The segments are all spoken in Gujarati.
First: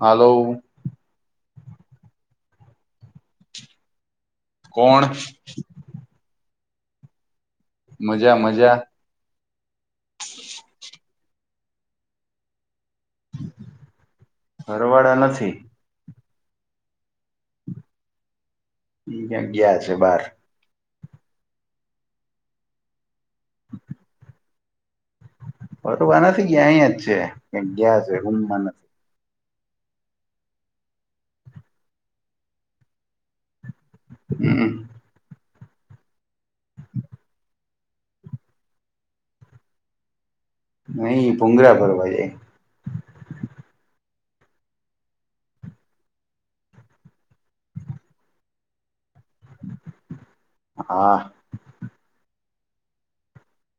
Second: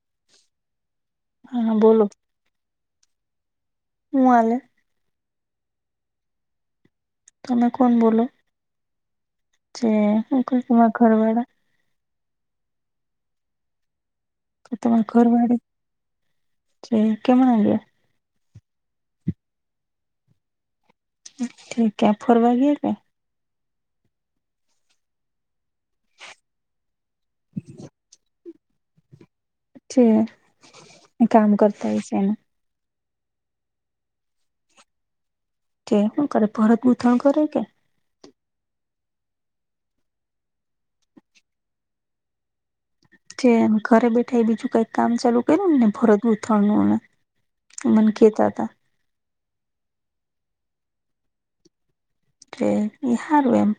હાલો હા બોલો હુ હાલે કોણ તમે કોણ બોલો મજા મજા જે હુ કે તમારા ઘરવાડા તો તમારા ઘરવાળા નથી ઘરવાળી છે કેમ આવિયા ઈ ક્યાંક ગયા છે બહાર ઠીકે કયાં ફરવા ગિયા કે ફરવા નથી ગયા અહીંયા જ છે ક્યાં ગયા હશે રૂમ મા નથી છે કાંઈ કામ કરતા હશે હમ્મ તે હુ કરે ભરત ગૂથણ કરે કે નહી ભૂગરા ભરવા જાય જે ઘરે બેઠા એ બીજું કઈક કામ ચાલુ કર્યું ને ભરત ગૂથણ નુંને મન કેતા તા. હા કે ની હારું એમ,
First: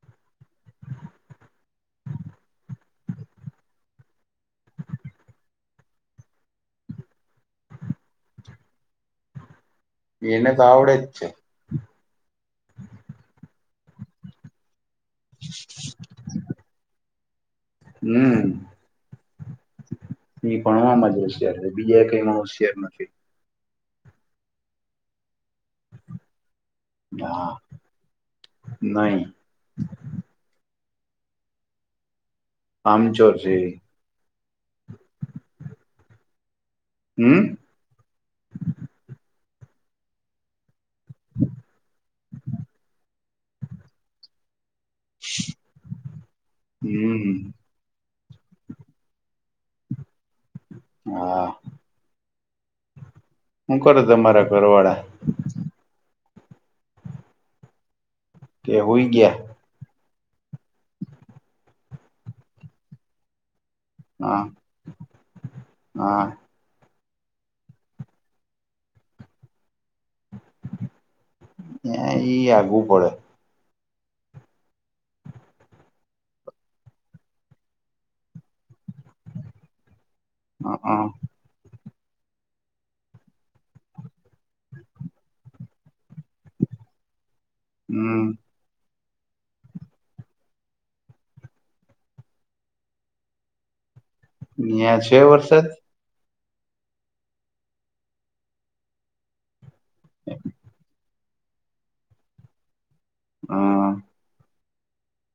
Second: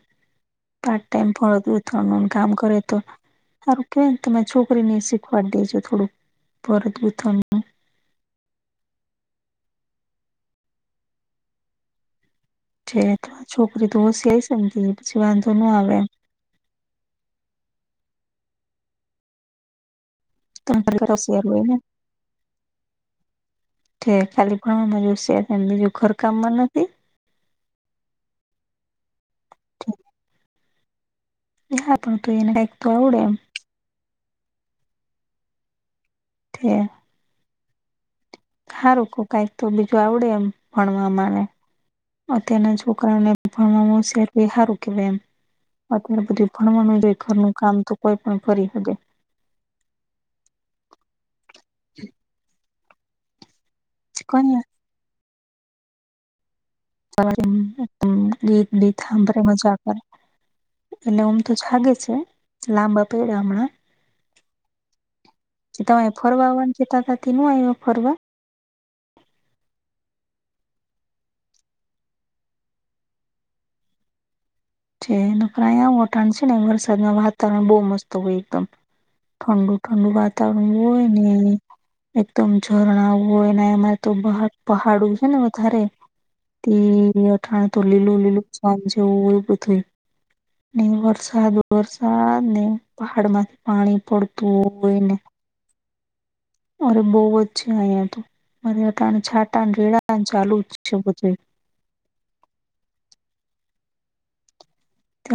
પાર્ટ ટાઈમ બરણ ગુથણ નુ કામ કરે તો. સારું કેવાયને, કે મે છોકરીને શીખવાડી દેજો થોડું, ભરત ગુથણનુ એનેતો આવડે જ છેે. છે, તમાર છોકરી તો હોંશીયાર છેને, પછી વાંધો ન આવે એમ. હમ્મ ઈ એમ ભણવામાં જ હોશિયાર હોય છે, ને બીજા કઈમાં હોશિયાર નથી. થે ખાલી ભણવામાં જ હોશિયાર છે, ને બીજું ઘરકામમાં નથી? ના, નઈ. [unintelligible] તું એને કઈ કામચોર છે ઈ. હે હમ્મ સારું કો કઈક તો બીજું આવડે એમ, ભણવા માને, અત્યારના છોકરાને ભણવાવામાં હોશિયાર તેઈ હારું કેવાય એમ, અત્યારે બધું ભણવાનુંજ હોય, હમ ઘરનું કામ તો કોઈ પણ કરી હકે. હા [inaudible] હું કરે શકે તમારા ઘરવાળા? [unintelligible] કે હુઈ ગયા એટલે ઓમ તો જાગે છે, લાંબા પેડ્યા હમણાં. હા તમે હા ફરવા આવાનું કેતા તા, તે ન આયવા ફરવા? એ એઈ આગુ પડે. છે એનું પ્રયા વઠાણ છેને, વરસાદમાં વાતાવરણ બહુ મસ્ત હોય એકદમ. ઠંડુ ઠંડુ વાતાવરણ હ હોય ને એકદમ ઝરણા હોય, ને એમા તો ભહત પહાડું છે ને વધારે તે અઠાણે તો લીલું હમ લીલું છમ જેવું હોય બ કે, ને વરસાદ વરસાદ ને પહાડ માંથી પાણી પડ ન્યા છે વરસાદ? અરે બહુજ છે અહીંયા તો, અટાણે છાટા રેડાને ચાલુ જ છે બધું. હા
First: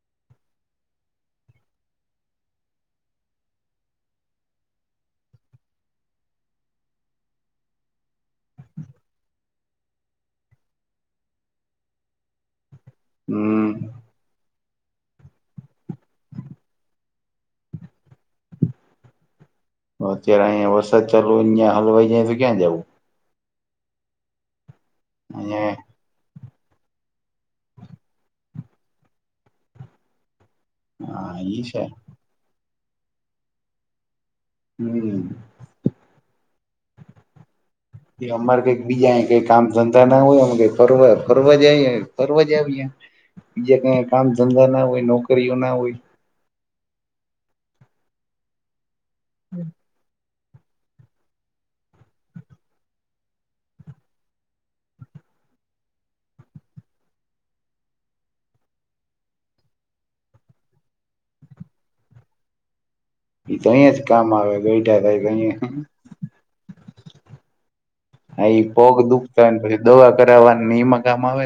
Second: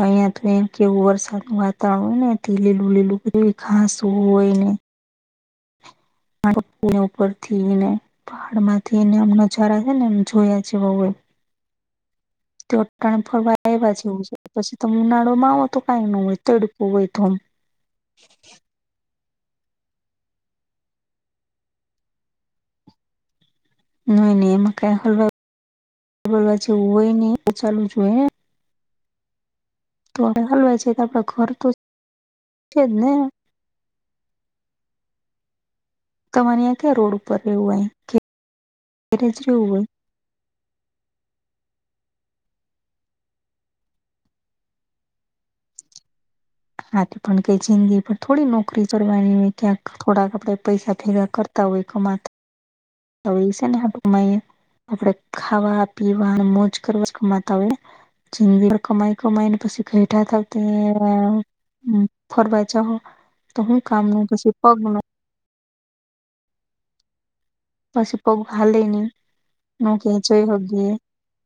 અહીંયા તો એમ કેવું, વરસાદ નુ વાતાવરણ હોયને તે લીલું લીલું એ ઘાસ હોય ને [unintelligible] ઉપર થીને, પહાડ માંથી ને આમ નજારા હેને, એમ જોયા જેવા હોય. તો તાન ફરવા હમ એવા જેવું છે. પછી તમે ઉનાળો માં આવો, તો કંઈ ન હોય તડકો હોય ધોમ. અત્યારે અહિયા વરસાદ ચાલુ, અહીંયા હલવાઈ જાય તો ક્યાં જવું? નઈ નને એમા ક હલવા અહિયે [unintelligible] હોય ને, તો ચાલુજ હોય એ. તોડે હાલવાય છે તો, આપડો હા ઘર ઈ તો, છે છેજ ને. હમ્મ તમારે અહીંયા ક્યા રોડ ઉપર રહેવું હે. એ અમારે કઈક બીજા એ કઈ કામ ધંધા ન ના હોય, મ કે ફરવા, ફરવા જ આઈએ, ફરવા આવીએ. બીજા કઈ કામ ધંધા ના હોય, નોકરીઓ ના હોય. હાતો પણ કઈ જિંદગી પર થોડી નોકરી કરવાની હોય, ક્યાંક થોડાક આપડે પૈસા ભેગા કરતા હોય, કમાતા તો એ છે નેું હારુ કમાયે? આપડે ખાવા, પીવા, ને મોજ કરવાજ કમાતા હોયને. જિંદગી ભર કમાઈ, કમાઈ ને પછી ઘેઠા થાઓ ત્યારે એમ હમ્મ ફરવા જ હો [unintelligible] એ પછી પગ હાલે પગ ની દુખતા પછી નો કે દવા જઈ કરાવવા ઈ હગીએ કામ આવે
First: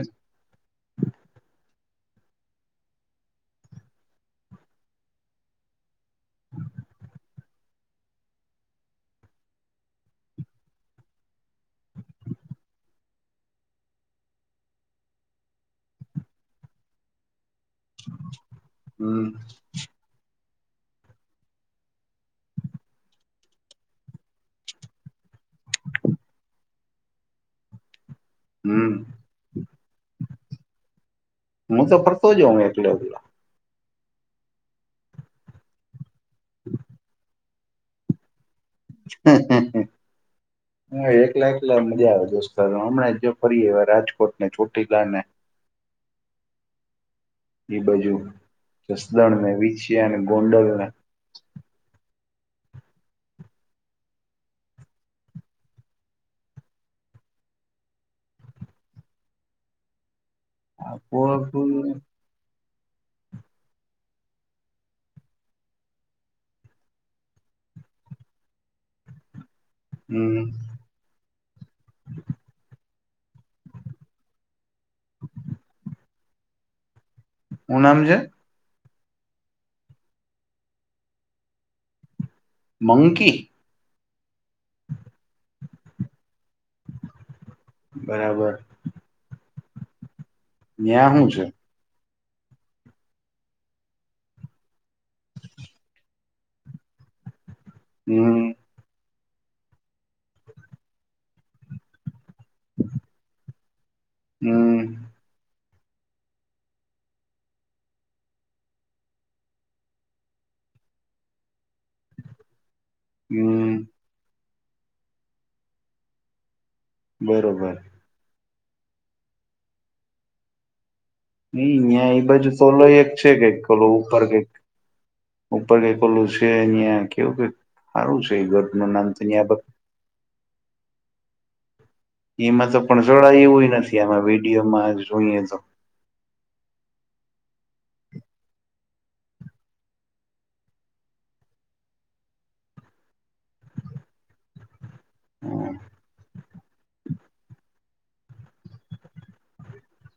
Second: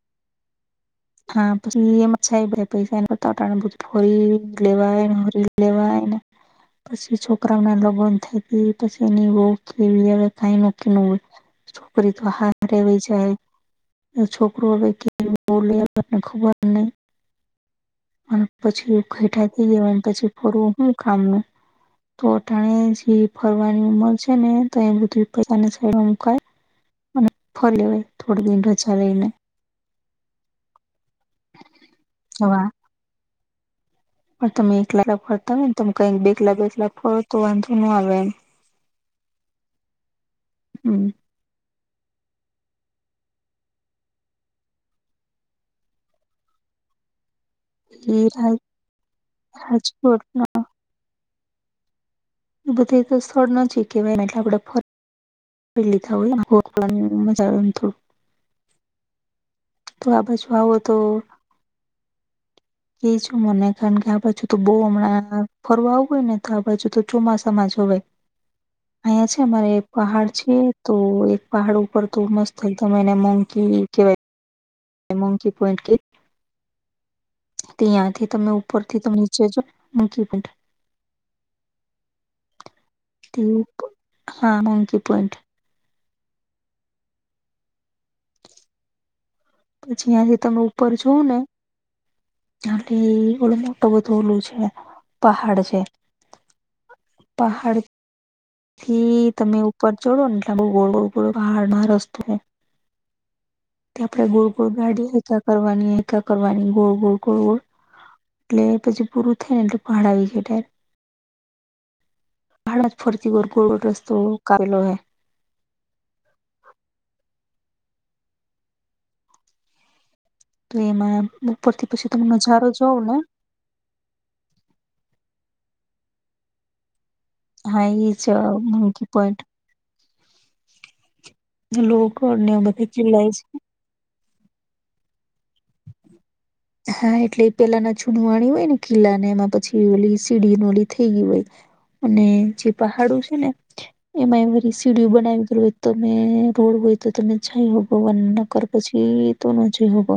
[inaudible] હા પછી એમાંછધ પૈસા એતાાને બધ ફરી લેવાયને ફરી લેવાયને પછી છોકરાઓ ના લોગન થઈ પછી એની કેવી હવે કઈ ન કે ન હોય છોકરી તો હારે વહી જાય છોકરો [unintelligible] ખબરન અને પછી એ હમ ઘેઠા થઈ ગવા પછી ફરવું હું કામ ન તો ટાણે જે ફરવાની ઉંમર છે ને તો એ બધું પૈસાની સાઈડમાં મુકાય ફરી લેવાય થોડી દિન રજા હમ લઈને હું તો ફરતો જઉં વાહ એકલે એકલો પણ તમે એકલા લ ફરતા હોય ને તમે કઈક બેલા બેલાા ફરો તો વાંધો ન આવે એમ હમ [inaudible] એકલા એકલા મજા આવે દોસ્તારો હમણાં જો ફરી એવા રાજકોટ ને ચોટીલા ને એ બાજુ જસદણ મે વિચ અને રાજકોટ ગોંડરોને એ બધું તો સ્થળ ન જ કેહેવાય ને એટલે આપડે ફરી પેલી લીધા હોય [unintelligible] મજા આવે થોડુ તો આ બચવાઓ તો આખું આખું કે છું મને કારણ કે આ બાજુ તો બહુ હમણાં ફરવા આવું હોય ને તો આ બાજુ તો ચોમાસામાં જ હોય અહીંયા છે અમારે પહાડ હમ છે તો એક પહાડ ઉપર તો મસ્ત એકદમ એને મોંઘી કેવાય મીંકી પોઈન્ટ કે હું નામ છે ત્યાંથી તમે ઉપર થી નીચે જો [unintelligible] મંકી તે હા મોંકી પોઈન્ટ બરાબર પછીં જે તમે ઉપર ન્યા જોવો હું ને છે એલી ઓડું મોટું બધો ઓલું છે પહાડ છે પહાડ હમ્મ થી તમે ઉપર ચડો ને એટલે બહુ ગળ ગોડો પહાડમાં રસ્તો [inaudible] આપણે ગોળ ગોળ હમ ગાડી એક ક કરવાની એક કા કરવાની ગોળ ગોળ ગોળ ગોળ એટલે પછી પૂરું થઈ ને એટલે પહાડ આવી જાયે ડાયરેક હાડત ફરતી વર ગોળ હમ રસ્તો કાલો હ બરોબર ને એમા એમ ન ઉપરથી પછી અહં એ તમે બજુ નજારો જોવ સોલોય એક છે કઈક કોલ ઉપર ગ ઉપર કે [unintelligible] હા એ છે મંકી પોઈન્ટ હલો એમાં તો પણ જોડાાય એવું નથી આમાં વિડીયોમાં જોઈએ તો [inaudible] હા એટલે પેલા ના છૂડ વાણી હોય ને ખીલ્લા ને એમાં પછી ઓલી સીડી ન ઓલી થઈ ગય હોય અને જે પહાડો છે ને એમાં સીડીયું બનાવી ગ હોય તો તમે રોડ હોય તો તમે [unintelligible] પછી તો નથી હો.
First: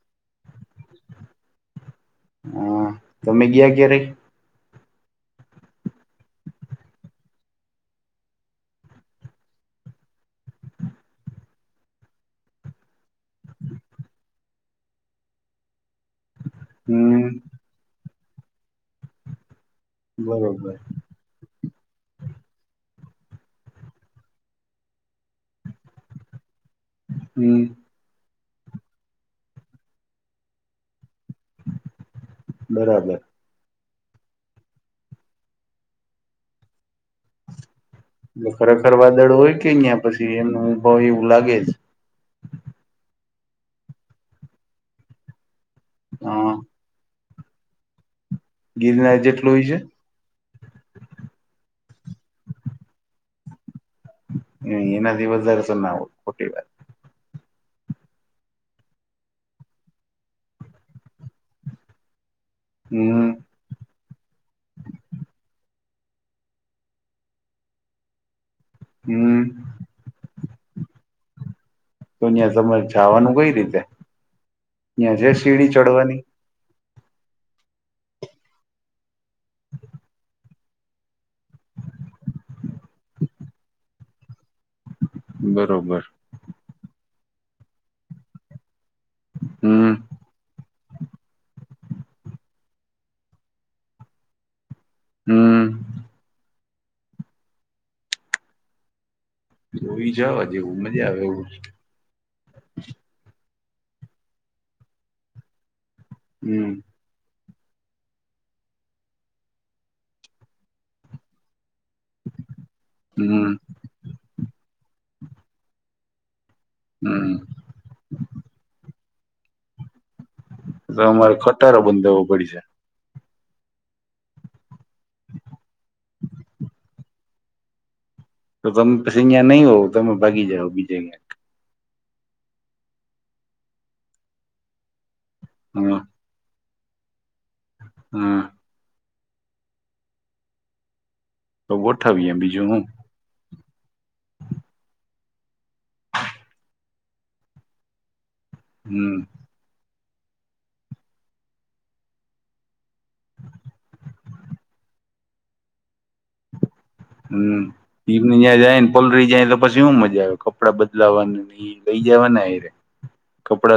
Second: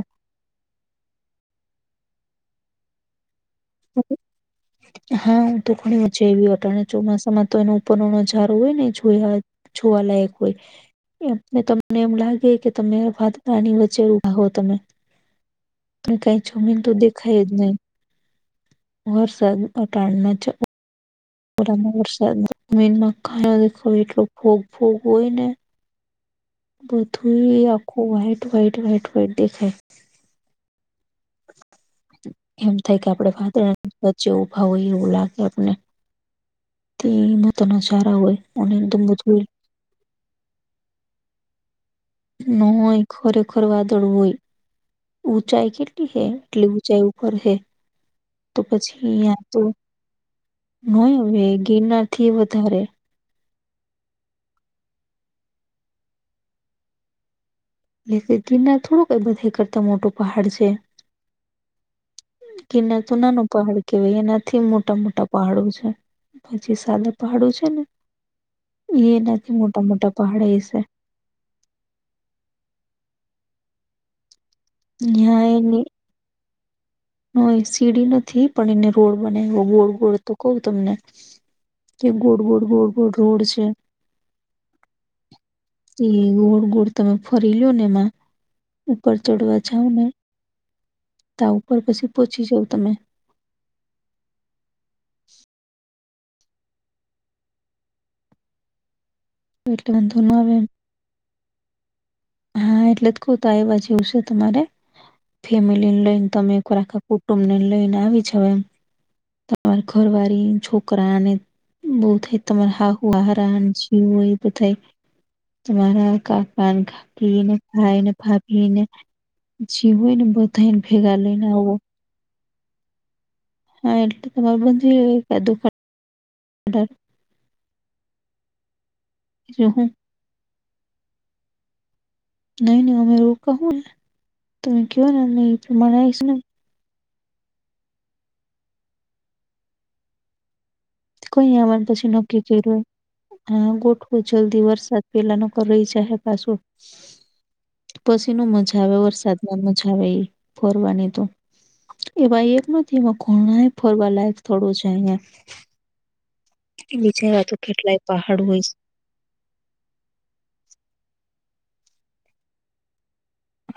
હા તમે ગિયા ક્યારે. [inaudible] હા હું તો ઘણી વજે એવીટ અને ચોમાસામાં તો એનો ઉપર નો નજારો હોય ને જોય. જોવા લાયક હોય. એને તમને એમ લાગે કે તમે [unintelligible] વચ્ચે ઉભા હો તમે. કઈ છોમીન તો હમ દેખાય જ નહી. વરસાદ અટાડના ચ. બરોબર વરસાદ જમીનમાં ખ દે એટલો ભોગ ભોગ હોય ને. બધું હમ આખું વ્હાઈટ વ્હાઈટ વ્હાઈટ વ્હાઈટ દેખાય. એમ થાય કે બરાબર આપડે વાતરની વચ્ચે ઊભા હોય એવું લાગે આપને. એટલે ખરેખર વાદળ [unintelligible] હોય કે અહીં પછી એમનું ભાવ એવું લાગે જ. ન હોય ખરેખર વાદળ હોય. ઊંચાઈ કેટલી હે હા એટલી ઊંચાઈ ઉપર હે. તો ગિરનાર પછી અં જેટલું તો હોય નય હવે ગિરનાર થી વધારે. નાઈ એના થી વધારે [unintelligible] ચોટીલા એટલે ગીરના થોડુંકઈ બધા કરતા મોટું પહાડ છે. ગિરના તો હમ નાનું પહાડ કેવાય એનાથી મોટા મોટા પહાડો છે પછી સાદા પહાડો છે ને. એ હમ નથી મોટા મોટા પહાડ એ છે. તો અહીં તમારે જવાનું કઈ રીતે ત્યાં જે ન્યા સીડી એની ચડવાની. સીડી નથી પણ એને રોડ બનાયો એ ગોળ ગોળ તો કવ તમને. એ ગોડ ગોડ ગોડ ગોડ રોડ છે. બરોબર. એ ગોળ ગોળ તમે ફરી લિયો ને એમાં. ઉપર ચડવા જાવ હમ ને ત ઉપર પછી પોહોચી જાવ તમે. હમ્મ એટલે જોઈ વાંધો ન જવા આવે એમ જેવું મજા આવે એવું. હા એટલે ક તો આવવા જેવું છે તમારે ફેમિલી ને લઈને તમે. હમ ને લઈને આવી જવાય તમાર ઘરવાળી છોકરા અને બહુ થાય તમાર હાહુ હમ હહારા. પવું હોય તો થઈ તમારા કાક ને હમ કાકા ને ભાઈ ને ભાભાભી ને જીવ હોયને બધાયને ભેગા લેને. બંદવો પડી છે. હા એટલે તમારે [unintelligible] દુખ. તો તમે પેસે નિયા નહીં હોવ હું તમે ભાગી જાઓ બીજ્યા. નહી નહી અમે રોકા હુ ને તમે કવોને અ એ પ્રમાણે ક્યાંક આવીશ ને. હ કોઈ તો અમારે પછી ગોઠવીએ નક્કી કર્યું બીજું હું હોયે હા ગોઠવો જલ્દી વરસાદ પેલા ન કર રહી જાહે પાછું. પછી ન મજા આવે હમ વરસાદમાં મજા આવે એ ફરવાની તો. એવા એક નથી એમાં ઘણાય ફરવા લાયક સ્થડો છે અહીંયા વિચારાતું હમ્મ કેટલાય પીમ ને પહાડ હોય. જ્યાં છે. જાય. લ રહી જાય તો પછી શું મજા આવે કપડાં બદલાવા લઈ જવા નેે.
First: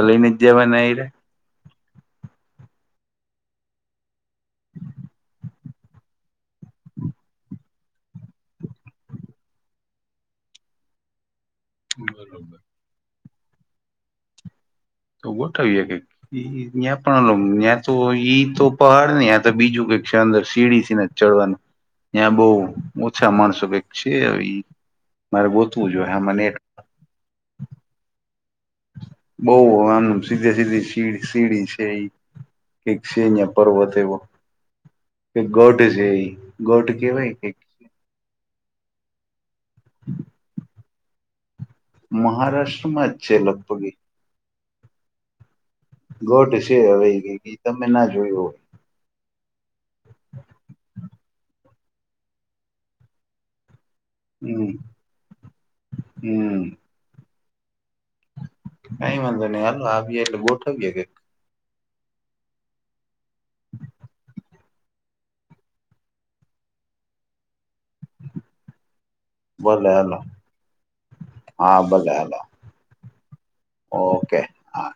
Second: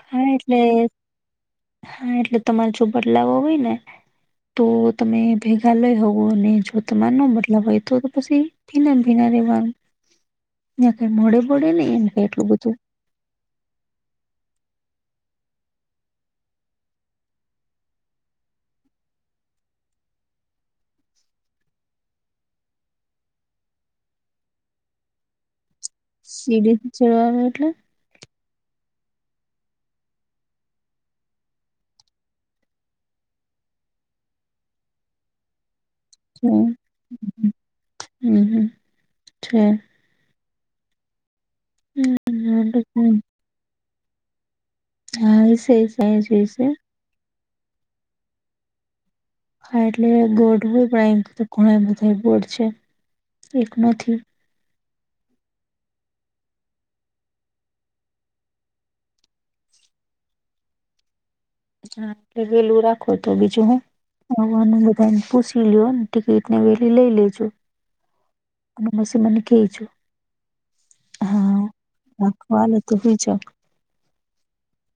હા એટલે હા એટલે તમારે જો બદલાવો હોય ને. તો તમે ભેગ. ચાલય હોવું અને જો તમાર ન બદલાવ હોય તો તો પછી ભીના ભીના રેવાનું. નિયા કઈ નડે ભડે લઈએ ને એટલું બરોબર બધું. તોવ થઈ ગ. એ ત્યાં પણલ ત્યાં તો ઈ તો પહાડ ને ત્યાં તો બીજું કઈક છે અંદર સીડી થી નથી. ચડવાની ત્યાં બહ ઓછા માણસો કક છ ઈ. મારે ગોતવું જોઈએ મને. [unintelligible] એટલે. બહુ એમ સીધે સીધી સી સીડી છે એ. ક છે અહંયા પર્વત એવો કે ગઢ છે. ગોટ કેવાય. હમ્મ હ છે. મહારાષ્ટ્રમાં હમ જ છે લગભગ એ. હા એ છે. ઘટ છે હવે તમે ના જોયું. હા એટલે ગોડ હોય પણ એમ ઘણા બધા ગોડ છે એક નથી. હમ્મ હમ્મ કઈ વાંધો નઈ હાલો આવીએે એટલે બોઠવીયે કે. હ એટલે વેલું રાખો તો બીજું હું. હ બધા એને પૂછી લ ટિકિટને વેલી લઈ લેજો. અને મ મને કેઈ જો ભલે હાલો હા ભલે હાલો રાખ વાાલ તો હોય જ. ઓકે હા.